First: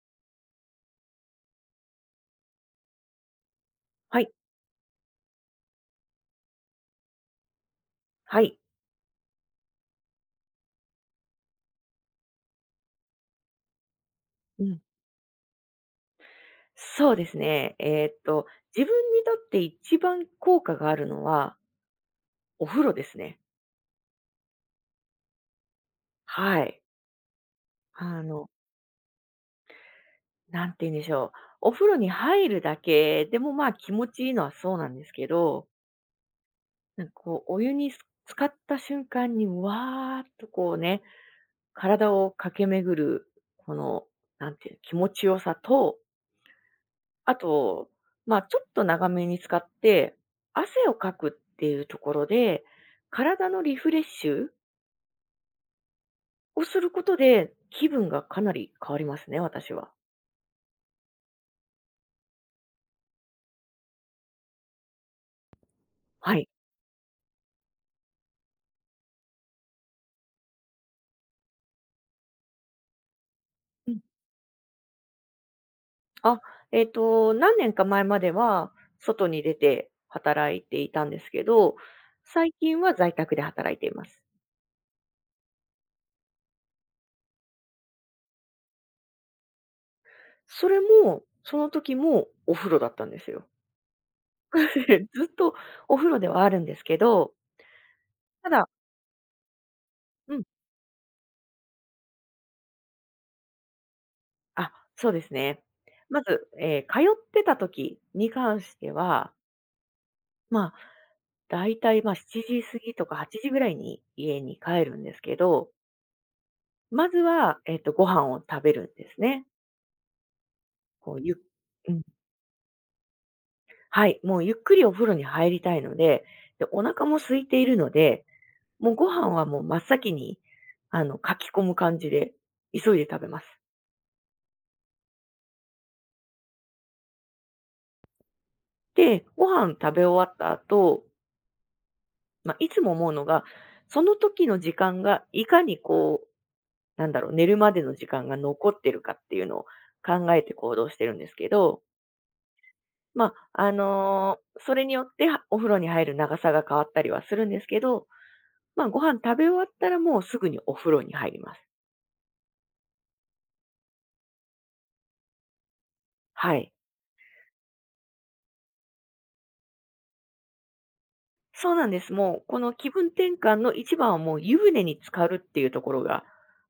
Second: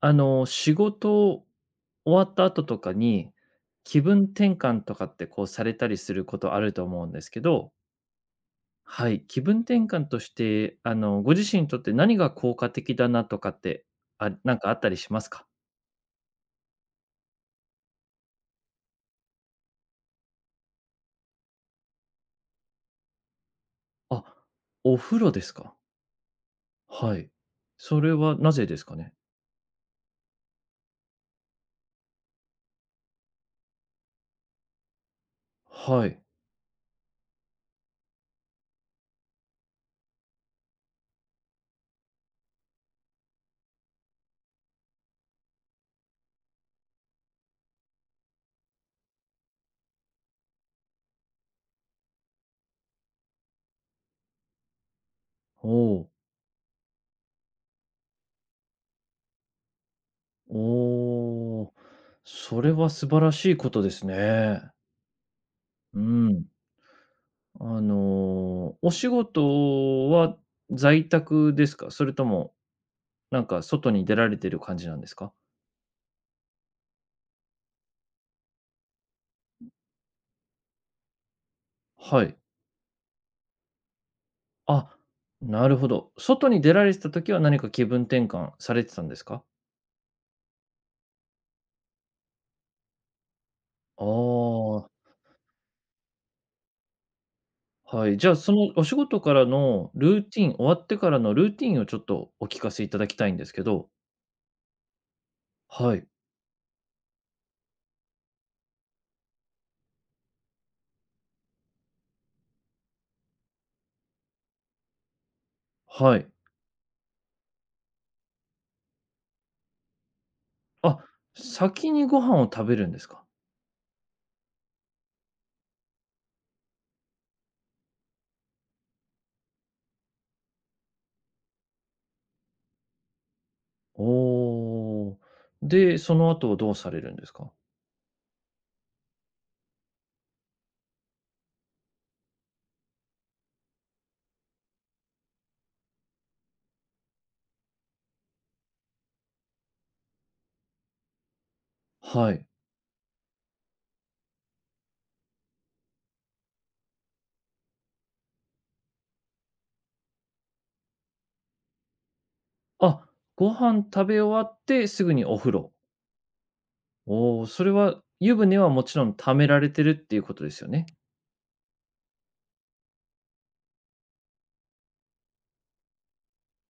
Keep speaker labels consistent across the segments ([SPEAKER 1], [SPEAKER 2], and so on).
[SPEAKER 1] 仕事終わった後とかに、気
[SPEAKER 2] は
[SPEAKER 1] 分
[SPEAKER 2] い、
[SPEAKER 1] 転換とかってこうされたりすることあると思うんですけど、
[SPEAKER 2] はい。
[SPEAKER 1] はい、気分転換として、ご自身にとって何が効果的だなとかって、あ、なん
[SPEAKER 2] う
[SPEAKER 1] かあ
[SPEAKER 2] ん。
[SPEAKER 1] ったりしますか？
[SPEAKER 2] そうですね。自分にとって一番効果があるのは、お風呂ですね。
[SPEAKER 1] あ、お風呂ですか。
[SPEAKER 2] はい。
[SPEAKER 1] はい。それ
[SPEAKER 2] あ
[SPEAKER 1] は
[SPEAKER 2] の、
[SPEAKER 1] なぜですかね？
[SPEAKER 2] なんて言うんでしょう。お風呂に入るだけでもまあ気持ちいいのはそうなんですけど、
[SPEAKER 1] はい。
[SPEAKER 2] なんかこう、お湯に浸かった瞬間に、わーっとこうね、体を駆け巡る、この、なんていうの気持ちよさと、あと、まあ、ちょっと長めに使って、汗をかくっていうところで、体のリフレッシュ
[SPEAKER 1] おお、
[SPEAKER 2] をすることで、気分がかなり変わりますね、私は。
[SPEAKER 1] おお、それは素晴らしいことですね。う
[SPEAKER 2] は
[SPEAKER 1] ん。
[SPEAKER 2] い。
[SPEAKER 1] お仕事は在宅ですか？それとも、なんか
[SPEAKER 2] う
[SPEAKER 1] 外
[SPEAKER 2] ん。
[SPEAKER 1] に出られてる感じなんですか？
[SPEAKER 2] あ、何年か前までは、外に出て働いていたんですけど、
[SPEAKER 1] はい。
[SPEAKER 2] 最近は在宅で働いています。
[SPEAKER 1] あ、なるほど。外に出られてた時は何か気分転換されてたんですか？
[SPEAKER 2] それも、その時もお風呂だったんですよ。
[SPEAKER 1] ああ、
[SPEAKER 2] ずっとお風呂ではあるんですけど、
[SPEAKER 1] はい。じゃあ、
[SPEAKER 2] た
[SPEAKER 1] そ
[SPEAKER 2] だ
[SPEAKER 1] のお仕事からのルー
[SPEAKER 2] う
[SPEAKER 1] テ
[SPEAKER 2] ん。
[SPEAKER 1] ィン終わってからのルーティンをちょっとお聞かせいただきたいんですけど。
[SPEAKER 2] あ、そうですね。
[SPEAKER 1] はい、
[SPEAKER 2] まず、通ってた時に関しては、まあ、だいたい、まあ、7時過ぎとか8時ぐらいに家に帰るんですけど、
[SPEAKER 1] はい。
[SPEAKER 2] まずは、ご飯を食べるんですね。
[SPEAKER 1] あ、
[SPEAKER 2] こう、ゆっ
[SPEAKER 1] 先
[SPEAKER 2] うん、
[SPEAKER 1] にご飯を食べるんですか？
[SPEAKER 2] はい、もうゆっくりお風呂に入りたいので、で、お腹も空いているので、もうご飯はもう真っ先に、かき込む感じで急いで食べます。
[SPEAKER 1] おー。で、その後はどうされるんですか？
[SPEAKER 2] で、ご飯食べ終わった後、まあ、いつも思うのが、その時の時間がいかにこう、なんだろう、寝るまでの時間が残ってるかっていうのを考えて行動してるんですけど、
[SPEAKER 1] はい。
[SPEAKER 2] まあ、それによって、はお風呂に入る長さが変わったりはするんですけど、まあ、ご飯食べ終わったらもうすぐにお風呂に入ります。
[SPEAKER 1] あ、ご飯食べ終わってすぐにお風呂。
[SPEAKER 2] はい。
[SPEAKER 1] おお、それは湯船はもちろん溜められてるっていうことですよね。
[SPEAKER 2] そうなんです。もうこの気分転換の一番はもう湯船に浸かるっていうところが、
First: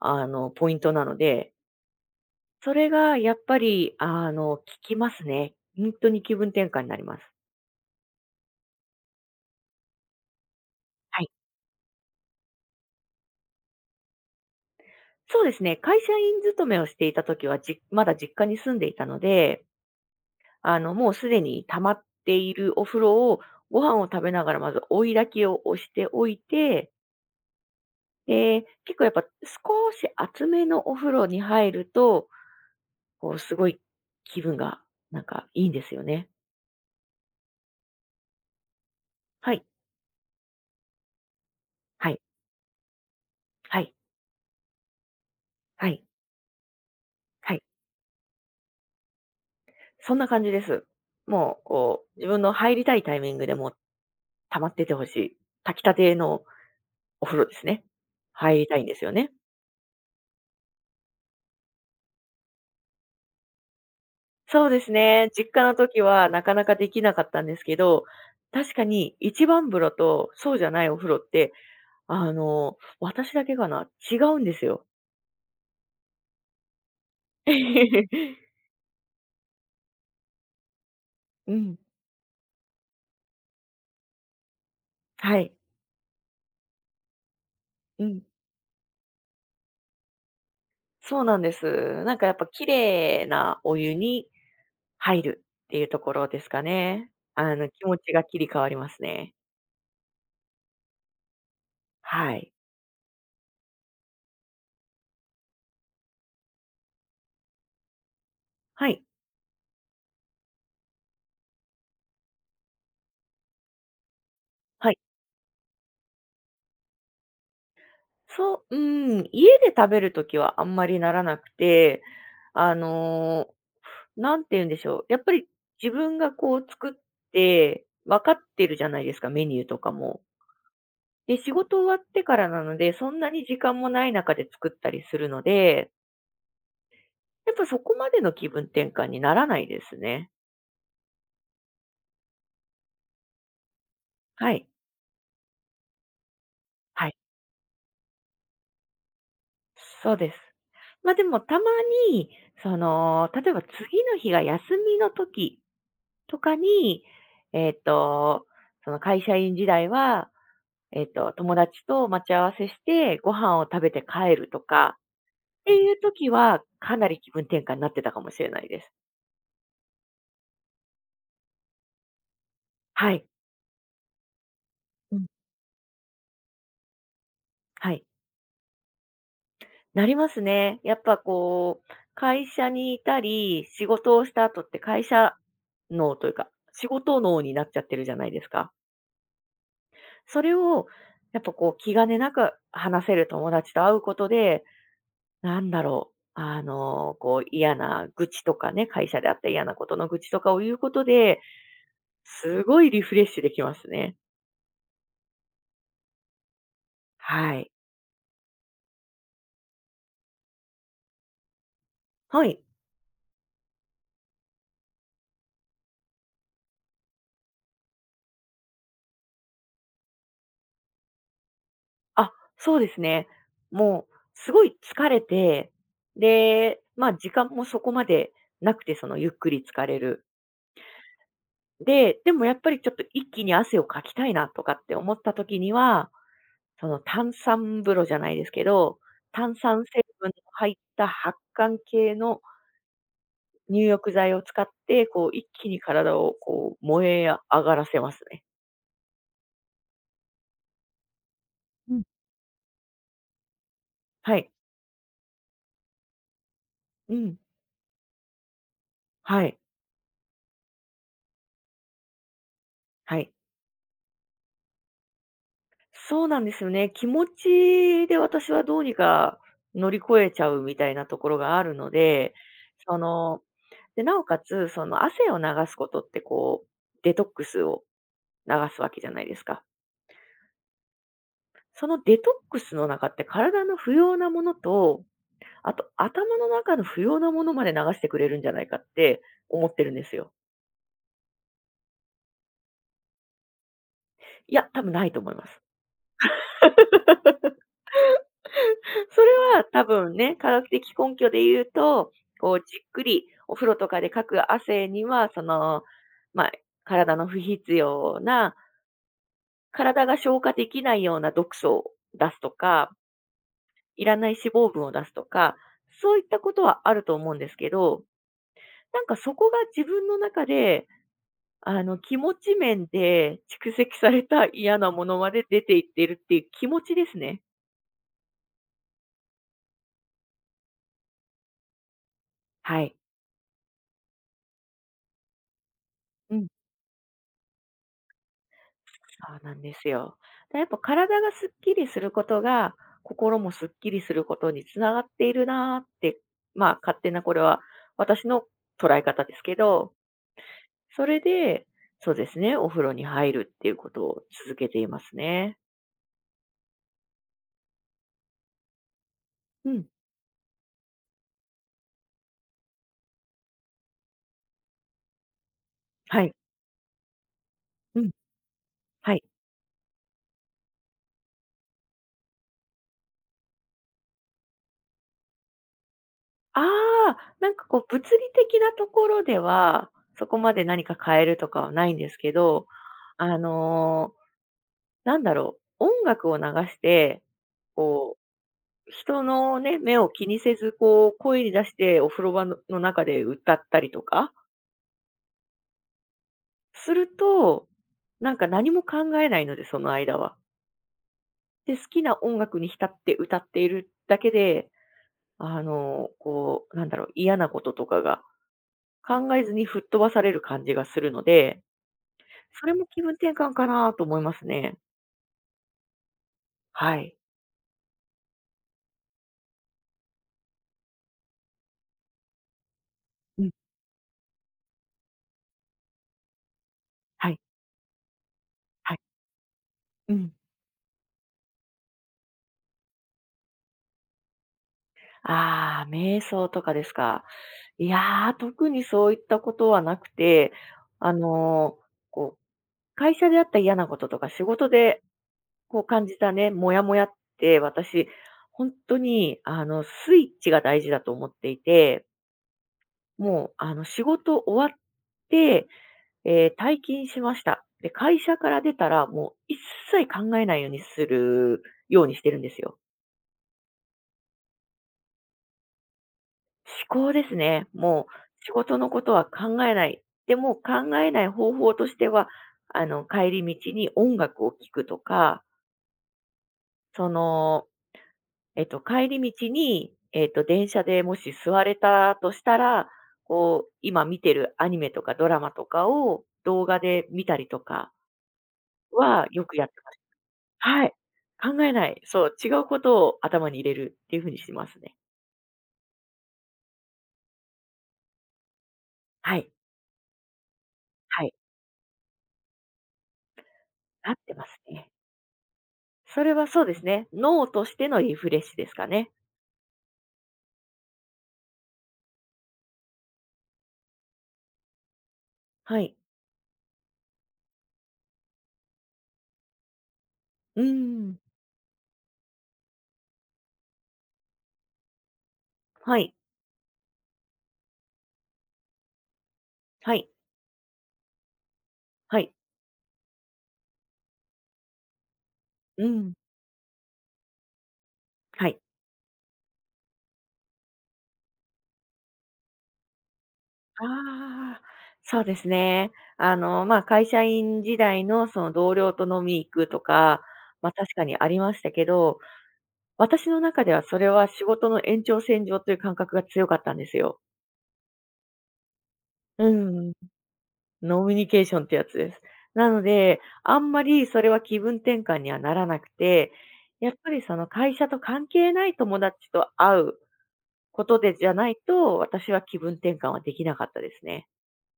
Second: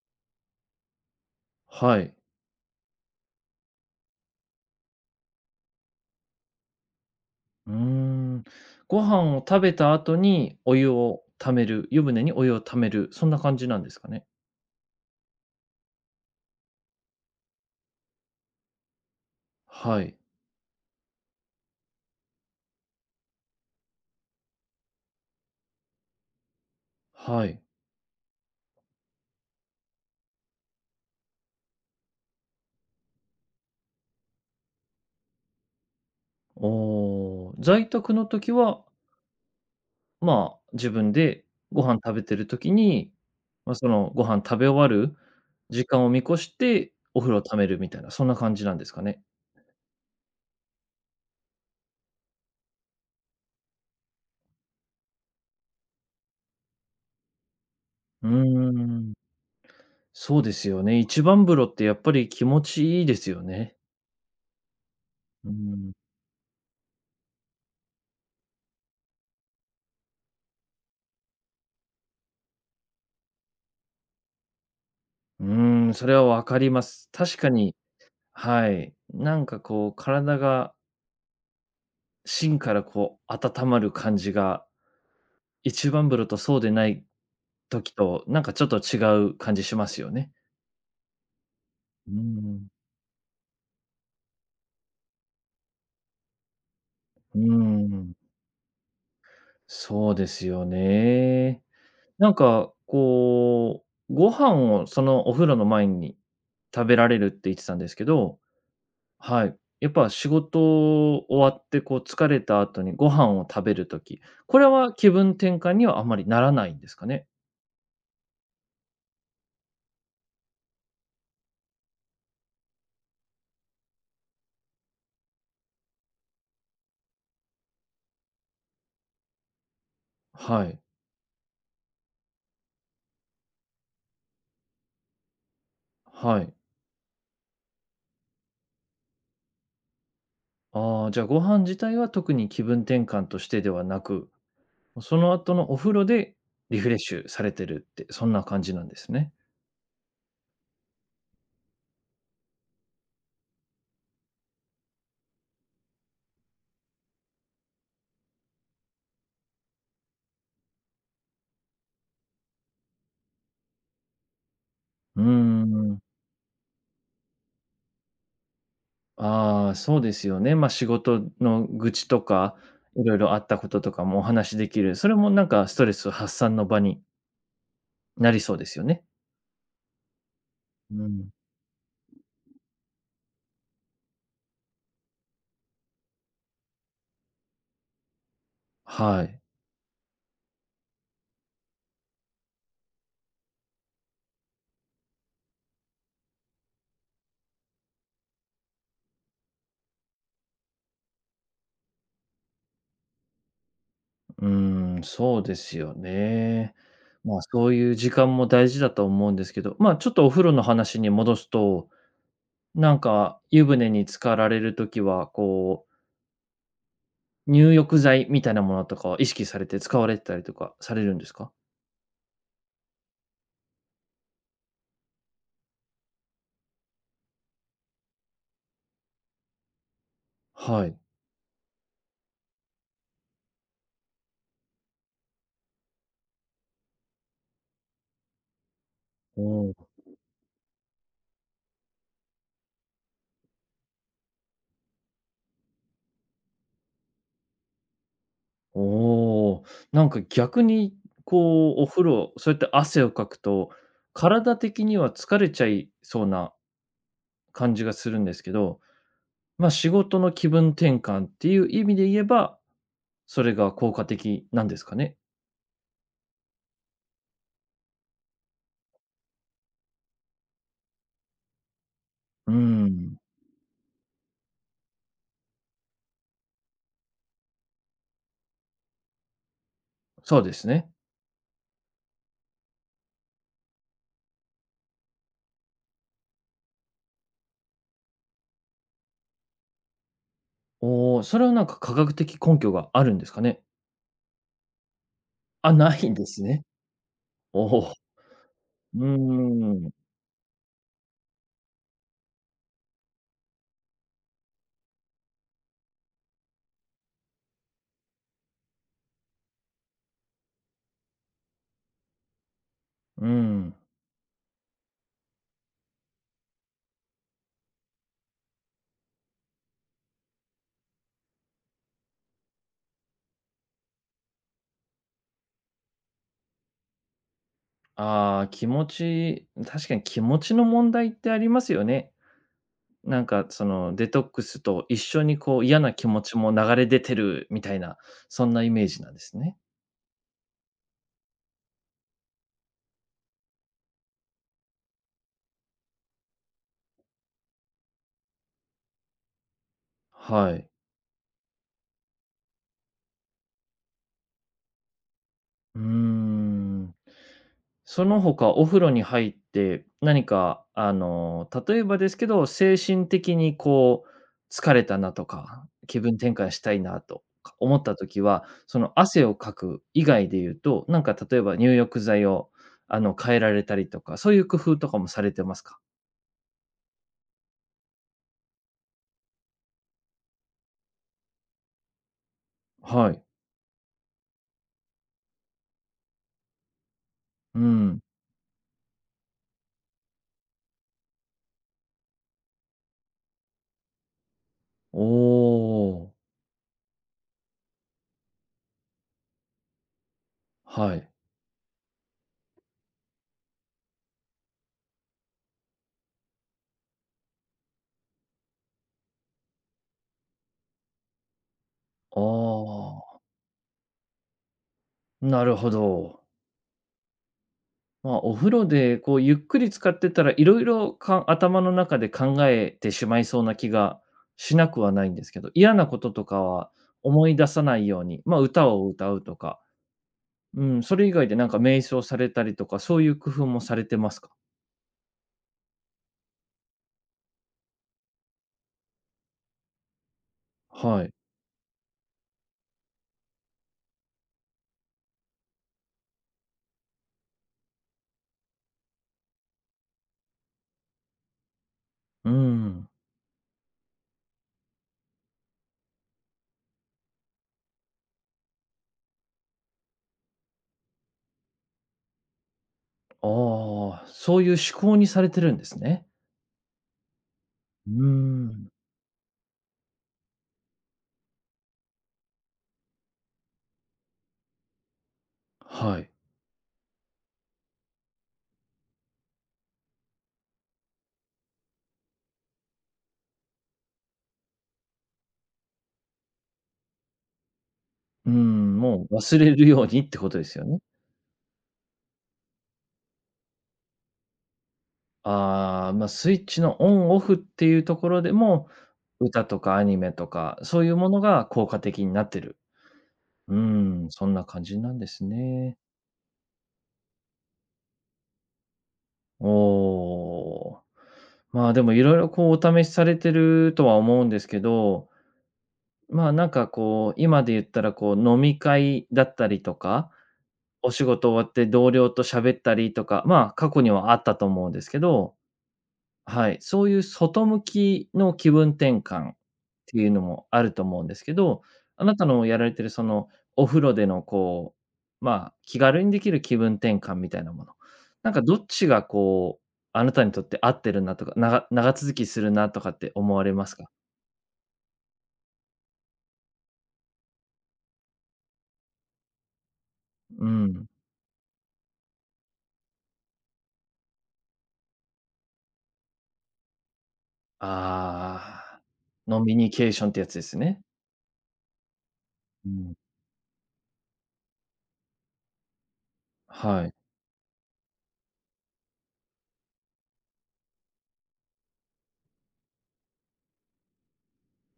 [SPEAKER 2] ポイントなので、
[SPEAKER 1] はい。
[SPEAKER 2] それがやっぱり、効きますね。本当に気分転換になります。
[SPEAKER 1] うーん。ご飯を食べた後にお湯
[SPEAKER 2] は
[SPEAKER 1] を
[SPEAKER 2] い。
[SPEAKER 1] 溜める、湯船にお湯を溜める、そんな感じなんですかね。
[SPEAKER 2] そうですね、会社員勤めをしていた時は、まだ実家に住んでいたので、
[SPEAKER 1] はい。
[SPEAKER 2] もうすでに溜まっているお風呂を、ご飯を食べながらまず追い焚きを押しておいて、
[SPEAKER 1] はい。
[SPEAKER 2] で、結構やっぱ少し厚めのお風呂に入ると、こうすごい気分がなんかいいんですよね。
[SPEAKER 1] おお、在宅の時は、
[SPEAKER 2] はい。
[SPEAKER 1] まあ、自分でご飯
[SPEAKER 2] は
[SPEAKER 1] 食
[SPEAKER 2] い。
[SPEAKER 1] べてる時に、まあ、
[SPEAKER 2] は
[SPEAKER 1] そ
[SPEAKER 2] い。
[SPEAKER 1] の、ご飯食べ終わる時
[SPEAKER 2] はい。
[SPEAKER 1] 間を見越してお風呂を
[SPEAKER 2] は
[SPEAKER 1] 溜
[SPEAKER 2] い。
[SPEAKER 1] めるみたいな、そんな感じなんですかね。
[SPEAKER 2] そんな感じです。もうこう、自分の入りたいタイミングでもう溜まっててほしい。炊きたてのお風呂ですね。
[SPEAKER 1] うー
[SPEAKER 2] 入りたいんですよ
[SPEAKER 1] ん。
[SPEAKER 2] ね。
[SPEAKER 1] そうですよね。一番風呂ってやっぱり気持ちいいですよね。
[SPEAKER 2] そうですね。実
[SPEAKER 1] う
[SPEAKER 2] 家の
[SPEAKER 1] ん。
[SPEAKER 2] 時はなかなかできなかったんですけど、確かに一番風呂とそうじゃないお風呂って、私だけかな、違うんですよ。
[SPEAKER 1] うーん、それは分かります。確かに、はい。なんかこう体が
[SPEAKER 2] うん。
[SPEAKER 1] 芯からこう温まる感じが、
[SPEAKER 2] はい。
[SPEAKER 1] 一番風呂とそうでない時
[SPEAKER 2] うん。
[SPEAKER 1] と、なんかちょっと違う感じしますよね。
[SPEAKER 2] そうなんです。
[SPEAKER 1] う
[SPEAKER 2] なんかやっぱ綺
[SPEAKER 1] ん。
[SPEAKER 2] 麗なお湯に入るっていうところですかね。
[SPEAKER 1] う
[SPEAKER 2] 気持ち
[SPEAKER 1] ん。
[SPEAKER 2] が切り替わりますね。
[SPEAKER 1] そうですよね。なん
[SPEAKER 2] はい。
[SPEAKER 1] かこう、ご飯をそのお風呂の前に食べられるって言ってたんですけど、
[SPEAKER 2] はい。
[SPEAKER 1] はい。やっぱ仕事終わって、こう疲れた後にご飯を食べる時、これ
[SPEAKER 2] は
[SPEAKER 1] は
[SPEAKER 2] い。
[SPEAKER 1] 気分転換にはあんまりならないんですかね？
[SPEAKER 2] そう、うん、家で食べるときはあんまりならなくて、あの、んて言うんでしょう、やっぱり自分がこう作って、分かってるじゃないですか、メニューとかも。
[SPEAKER 1] はい。
[SPEAKER 2] で、仕事終わってからなので、そんなに時間もない中で作ったりするので、
[SPEAKER 1] はい。
[SPEAKER 2] やっぱそこまでの気分転換にならないですね。
[SPEAKER 1] ああ、じゃあ、ご飯自体は特に気分転換としてではなく、
[SPEAKER 2] はい。
[SPEAKER 1] その後のお風呂でリフレッ
[SPEAKER 2] はい。
[SPEAKER 1] シュされてるって、そんな感じなんですね。
[SPEAKER 2] そうです。ま、でもたまに、その、例えば次の日が休みの時とかに、えっと、その会社員時代は、友達と待ち合わせして、ご飯を食べて帰るとか
[SPEAKER 1] うー
[SPEAKER 2] っていう
[SPEAKER 1] ん。
[SPEAKER 2] 時は、かなり気分転換になってたかもしれないです。
[SPEAKER 1] ああ、そうですよね。ま、仕事の愚痴とか、い
[SPEAKER 2] は
[SPEAKER 1] ろい
[SPEAKER 2] い。
[SPEAKER 1] ろあったこととかもお話しできる、それ
[SPEAKER 2] うん。
[SPEAKER 1] もなんかストレス発散の場に
[SPEAKER 2] はい。
[SPEAKER 1] なりそうですよね。
[SPEAKER 2] なりますね。やっ
[SPEAKER 1] う
[SPEAKER 2] ぱ
[SPEAKER 1] ん。
[SPEAKER 2] こう、会社にいたり、仕事をした後って会社脳というか、仕事脳になっちゃってるじゃないですか。
[SPEAKER 1] はい。
[SPEAKER 2] それを、やっぱこう気兼ねなく話せる友達と会うことで、なんだろう、こう嫌な愚痴とかね、会社であった嫌なことの愚痴とかを言うことで、すごいリフレッシュできますね。
[SPEAKER 1] うーん、そうですよね。まあ、
[SPEAKER 2] は
[SPEAKER 1] そ
[SPEAKER 2] い。
[SPEAKER 1] ういう時間も大事だと思うんですけど、まあ、ちょっとお風呂の話に戻すと、
[SPEAKER 2] はい。
[SPEAKER 1] なんか湯船に浸かられるときは、こう、入浴剤みたいなものとかを意識されて使われてたりとかされるんですか？
[SPEAKER 2] あ、そうですね。もう、すごい疲れて、で、まあ時間もそこまでなくて、そのゆっくり疲れる。
[SPEAKER 1] はい。
[SPEAKER 2] で、でもやっぱりちょっと一気に汗をかきたいなとかって思った時には、その炭酸風呂じゃないですけど、炭酸
[SPEAKER 1] お
[SPEAKER 2] 成分の入った発汗系の入浴剤を使って、こう一気に体をこう燃え上がらせますね。
[SPEAKER 1] お、おー。なんか逆に、こう、お
[SPEAKER 2] うん。
[SPEAKER 1] 風呂、そうやって汗をかくと、
[SPEAKER 2] はい。
[SPEAKER 1] 体的には疲れちゃいそうな
[SPEAKER 2] うん。
[SPEAKER 1] 感じがするんですけど、
[SPEAKER 2] はい。
[SPEAKER 1] まあ、仕事の気分転換っていう意味で言えば、
[SPEAKER 2] はい。
[SPEAKER 1] それが効果的なんですかね？
[SPEAKER 2] そうなんですよね。気持ちで私はどうにか乗り越えちゃうみたいなところがあるので、
[SPEAKER 1] うー
[SPEAKER 2] そ
[SPEAKER 1] ん。
[SPEAKER 2] の、で、なおかつ、その汗を流すことってこう、デトックスを流すわけじゃないですか。
[SPEAKER 1] そうですね。
[SPEAKER 2] そのデトックスの中って体の不要なものと、あと頭の中の不要なものまで流してくれるんじゃないかって思ってるんですよ。
[SPEAKER 1] おお、それはなんか科学的根拠があるんですかね？
[SPEAKER 2] いや、多分ないと思います。
[SPEAKER 1] あ、ないんですね。おお。うー
[SPEAKER 2] それは多
[SPEAKER 1] ん。
[SPEAKER 2] 分ね、科学的根拠で言うと、こうじっくりお風呂とかでかく汗には、その、まあ、体の不必要な、体が消化できないような毒素を出すとか、
[SPEAKER 1] うん。
[SPEAKER 2] いらない脂肪分を出すとか、そういったことはあると思うんですけど、なんかそこが自分の中で、気持ち面で蓄積された嫌なものまで出ていってるっていう気持ちですね。
[SPEAKER 1] ああ、気持ち確かに気持ちの問題ってありますよね。
[SPEAKER 2] はい。
[SPEAKER 1] なんかそのデトックスと一緒にこう嫌な気持
[SPEAKER 2] う
[SPEAKER 1] ち
[SPEAKER 2] ん。
[SPEAKER 1] も流れ出てるみたいな、そんなイメージなんで
[SPEAKER 2] そ
[SPEAKER 1] す
[SPEAKER 2] うな
[SPEAKER 1] ね。
[SPEAKER 2] んですよ。で、やっぱ体がすっきりすることが、心もすっきりすることにつながっているなーって、まあ、勝手なこれは私の捉え方ですけど、
[SPEAKER 1] はい。
[SPEAKER 2] それで、そうですね、お風呂に入るっていうことを続けていますね。
[SPEAKER 1] うーん。その他、お風呂に入っ
[SPEAKER 2] う
[SPEAKER 1] て、
[SPEAKER 2] ん。
[SPEAKER 1] 何か、例えばですけど、精神的にこう、疲れたなとか、気分
[SPEAKER 2] は
[SPEAKER 1] 転
[SPEAKER 2] い。
[SPEAKER 1] 換したいなとか思った
[SPEAKER 2] うん。
[SPEAKER 1] 時は、その
[SPEAKER 2] はい。
[SPEAKER 1] 汗をかく以外で言うと、なんか例えば入浴剤を、変えられたりとか、そういう工夫とかもされてますか？
[SPEAKER 2] ああ、なんかこう、物理的なところでは、そこまで何か変えるとかはないんですけど、
[SPEAKER 1] はい。
[SPEAKER 2] あの、なんだろう、音楽を流して、
[SPEAKER 1] うん。
[SPEAKER 2] こう人のね、目を気にせず、こう、声に出してお風呂場の中で歌ったりとか
[SPEAKER 1] おお、
[SPEAKER 2] すると、なんか何も考えないので、その間は。
[SPEAKER 1] はい。
[SPEAKER 2] で、好きな音楽に浸って歌っているだけで、こう、なんだろう、嫌なこととかが考えずに吹っ飛ばされる感じがするので、それも
[SPEAKER 1] あ
[SPEAKER 2] 気分転換かなと思いますね。
[SPEAKER 1] あ、なるほど。
[SPEAKER 2] はい。
[SPEAKER 1] まあ、お風呂でこうゆっくり使ってたら、いろいろか頭の中で考えてしまいそ
[SPEAKER 2] う
[SPEAKER 1] う
[SPEAKER 2] ん。
[SPEAKER 1] な気がしなくはないんですけど、嫌なこととかは思
[SPEAKER 2] は
[SPEAKER 1] い
[SPEAKER 2] い。
[SPEAKER 1] 出さないように、まあ、歌を
[SPEAKER 2] はい。
[SPEAKER 1] 歌うとか、
[SPEAKER 2] うん。
[SPEAKER 1] うん、それ以外でなんか瞑想されたりとか、そういう工夫もされてますか？
[SPEAKER 2] ああ、瞑想とかですか。いやー、特にそういったことはなくて、
[SPEAKER 1] は
[SPEAKER 2] あ
[SPEAKER 1] い。
[SPEAKER 2] の、こう、会社であった嫌なこととか、仕事で、こう感じたね、もやもやって、私、本当に、スイッチが大事だと思っていて、
[SPEAKER 1] うん。
[SPEAKER 2] もう、仕事終わって、退勤しました。で、会社から出たら、もう一切考えないようにするようにしてるんですよ。
[SPEAKER 1] ああ、そういう思考にされてるんですね。
[SPEAKER 2] 思考ですね。
[SPEAKER 1] う
[SPEAKER 2] もう仕
[SPEAKER 1] ん。
[SPEAKER 2] 事のことは考えない。でも考えない方法としては、帰り道に音楽を聴くとか、
[SPEAKER 1] はい。
[SPEAKER 2] その、帰り道に、電車でもし座れたとしたら、こう、今見てるアニメとかドラマとかを動画で見たりとか
[SPEAKER 1] うん、もう
[SPEAKER 2] は
[SPEAKER 1] 忘
[SPEAKER 2] よ
[SPEAKER 1] れ
[SPEAKER 2] くや
[SPEAKER 1] る
[SPEAKER 2] って
[SPEAKER 1] よう
[SPEAKER 2] ます。
[SPEAKER 1] にってことですよね。
[SPEAKER 2] はい。考えない。そう、違うことを頭に入れるっていうふうにしてますね。
[SPEAKER 1] ああ、まあ、スイッチのオンオフっていうところでも、
[SPEAKER 2] は
[SPEAKER 1] 歌
[SPEAKER 2] い。
[SPEAKER 1] とかアニメとか、そういうもの
[SPEAKER 2] はい。
[SPEAKER 1] が効果的になってる。うん、
[SPEAKER 2] なっ
[SPEAKER 1] そ
[SPEAKER 2] て
[SPEAKER 1] んな
[SPEAKER 2] ます
[SPEAKER 1] 感じ
[SPEAKER 2] ね。
[SPEAKER 1] なんですね。
[SPEAKER 2] それはそうですね。脳としてのリフレッシュですかね。
[SPEAKER 1] おお。まあ、でもいろいろこうお試しされてるとは思うんですけど、
[SPEAKER 2] はい。
[SPEAKER 1] まあ、なんかこう、今で言ったらこう飲み会だったりとか、
[SPEAKER 2] うー
[SPEAKER 1] お仕
[SPEAKER 2] ん。
[SPEAKER 1] 事終わって同僚と喋ったりとか、まあ、過去にはあったと思うんですけど、
[SPEAKER 2] はい。
[SPEAKER 1] はい、そういう外向きの気分転換っ
[SPEAKER 2] は
[SPEAKER 1] てい
[SPEAKER 2] い。
[SPEAKER 1] うのもあると思うんですけど、あな
[SPEAKER 2] は
[SPEAKER 1] た
[SPEAKER 2] い。
[SPEAKER 1] のやられてるそのお風呂でのこう、まあ、気
[SPEAKER 2] う
[SPEAKER 1] 軽に
[SPEAKER 2] ん。
[SPEAKER 1] できる気分転換みたいなもの、なんか
[SPEAKER 2] は
[SPEAKER 1] ど
[SPEAKER 2] い。
[SPEAKER 1] っちがこう、あなたにとって合ってるなとか、なが長続きするなとかって思われますか？
[SPEAKER 2] ああ。そうですね。まあ、会社員時代のその同僚と飲み行くとか、
[SPEAKER 1] う
[SPEAKER 2] まあ、
[SPEAKER 1] ん。
[SPEAKER 2] 確かにありましたけど、私の中ではそれは仕事の延長線上という感覚が強かったんですよ。
[SPEAKER 1] ああ、ノ
[SPEAKER 2] う
[SPEAKER 1] ミニケ
[SPEAKER 2] ん。
[SPEAKER 1] ーションってやつですね。
[SPEAKER 2] ノミュニケーションってやつです。
[SPEAKER 1] う
[SPEAKER 2] なの
[SPEAKER 1] ん、
[SPEAKER 2] で、あんまりそれは気分転換にはならなくて、
[SPEAKER 1] は
[SPEAKER 2] やっ
[SPEAKER 1] い。
[SPEAKER 2] ぱりその会社と関係ない友達と会うことでじゃないと、私は気分転換はできなかったですね。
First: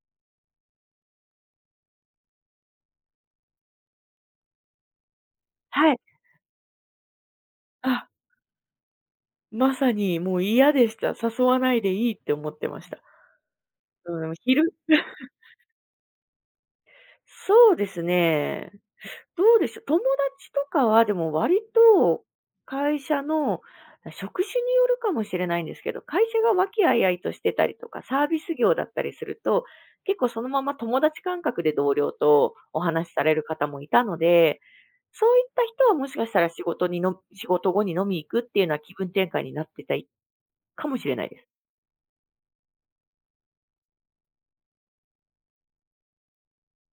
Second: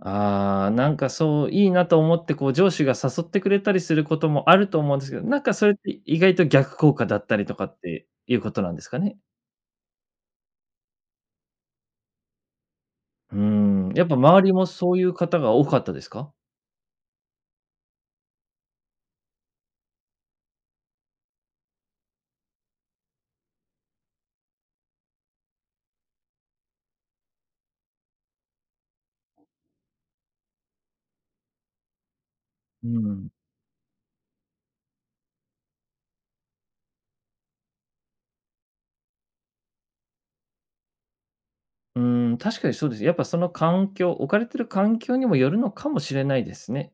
[SPEAKER 1] ああ、なんかそう、いいなと思って、こう上司が誘ってくれたりすることもあると思うんですけど、なんかそれっ
[SPEAKER 2] はい。
[SPEAKER 1] て意外と逆効果だったりとかって
[SPEAKER 2] あ、
[SPEAKER 1] いうことなんですかね？
[SPEAKER 2] まさにもう嫌でした。誘わないでいいって思ってました。
[SPEAKER 1] うーん、やっぱ
[SPEAKER 2] うん、
[SPEAKER 1] 周りもそういう 方が多かったですか？
[SPEAKER 2] そうですね。どうでしょう、友達とかはでも割と会社の職種によるかもしれないんですけど、会社が和気あいあいとしてたりとか、サービス業だったりすると、結構そのまま友達感覚で同僚とお
[SPEAKER 1] う
[SPEAKER 2] 話しさ
[SPEAKER 1] ん。
[SPEAKER 2] れる方もいたので、そういった人はもしかしたら仕事後に飲み行くっていうのは気分転換になってたりかもしれないです。
[SPEAKER 1] うーん、確かにそうです。やっぱその環境置かれてる環境にもよるのかもしれないですね。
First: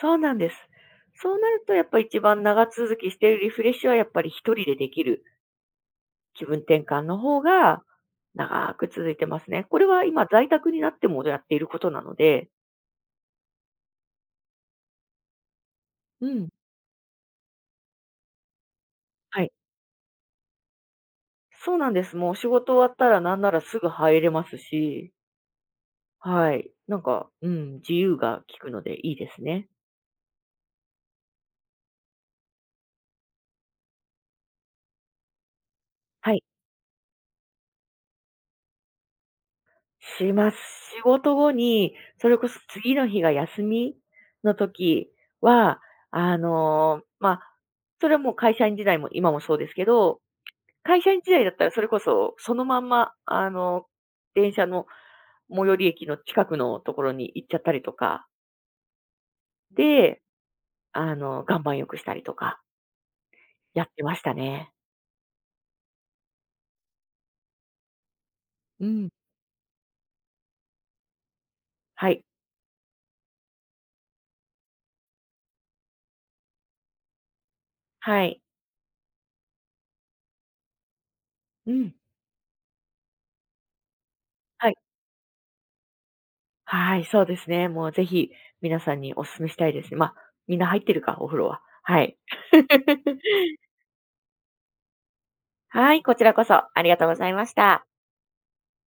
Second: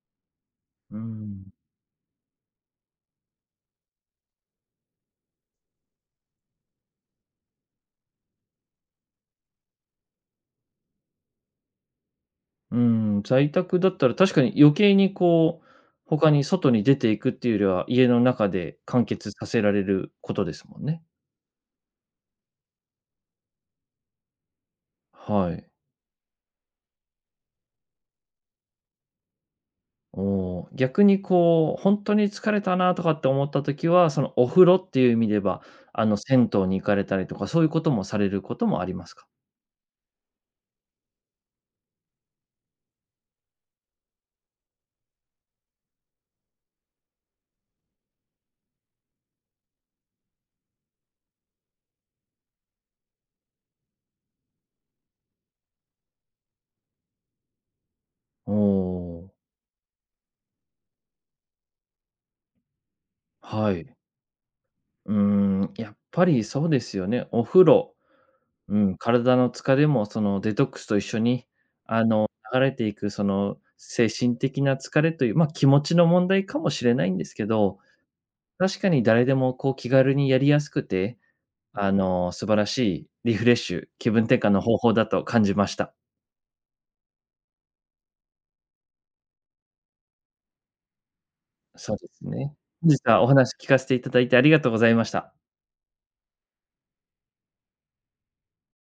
[SPEAKER 2] そうなんです。
[SPEAKER 1] う
[SPEAKER 2] そうな
[SPEAKER 1] ん。
[SPEAKER 2] るとやっぱ一番長続きしているリフレッシュはやっぱり一人でできる気分転換の方が長く続いてますね。これは今在宅になってもやっていることなので。
[SPEAKER 1] うん、在宅だったら確かに余計にこう、
[SPEAKER 2] う
[SPEAKER 1] 他に
[SPEAKER 2] ん。
[SPEAKER 1] 外に出ていくっていうよりは、家の中で完結
[SPEAKER 2] は
[SPEAKER 1] さ
[SPEAKER 2] い。
[SPEAKER 1] せられることですもんね。
[SPEAKER 2] そうなんです。もう仕事終わったらなんならすぐ入れますし、
[SPEAKER 1] はい。
[SPEAKER 2] はい。なんか、うん、自由が利くのでいいですね。
[SPEAKER 1] おお、逆にこう、本当に疲れたなとかって思った時は、そのお風呂っていう意味では
[SPEAKER 2] はい。
[SPEAKER 1] 銭湯に行かれたりとか、そういうこともされることもありますか？
[SPEAKER 2] します。仕事後に、それこそ次の日が休みの時は、まあ、それはもう会社員時代も今もそうですけど、会社員時代だったら、それこそ、そのまんま、電車の最寄り駅の近くのところに行っちゃったりとか、
[SPEAKER 1] おお、
[SPEAKER 2] で、岩盤浴したりとか、
[SPEAKER 1] は
[SPEAKER 2] やっ
[SPEAKER 1] い。
[SPEAKER 2] てましたね。
[SPEAKER 1] うーん、やっぱりそうですよね。お風呂、う
[SPEAKER 2] う
[SPEAKER 1] ん、
[SPEAKER 2] ん。
[SPEAKER 1] 体の疲れもそのデトックスと一緒に、あ
[SPEAKER 2] はい。
[SPEAKER 1] の、流れていくその精神的な疲れという、まあ、気持ちの問題かもしれないんですけど、
[SPEAKER 2] はい。
[SPEAKER 1] 確かに誰でもこう気軽にやりやすくて
[SPEAKER 2] うん。
[SPEAKER 1] 素晴らしいリフレッシュ、気分転換の
[SPEAKER 2] はい。
[SPEAKER 1] 方法だと感じました。
[SPEAKER 2] はい、そうですね。もうぜひ、皆さんにお勧めしたいですね。まあ、みんな入ってるか、お風呂は。
[SPEAKER 1] そう
[SPEAKER 2] は
[SPEAKER 1] で
[SPEAKER 2] い。
[SPEAKER 1] すね。本日はお 話聞かせていただいてありがとうございました。
[SPEAKER 2] はい、こちらこそありがとうございました。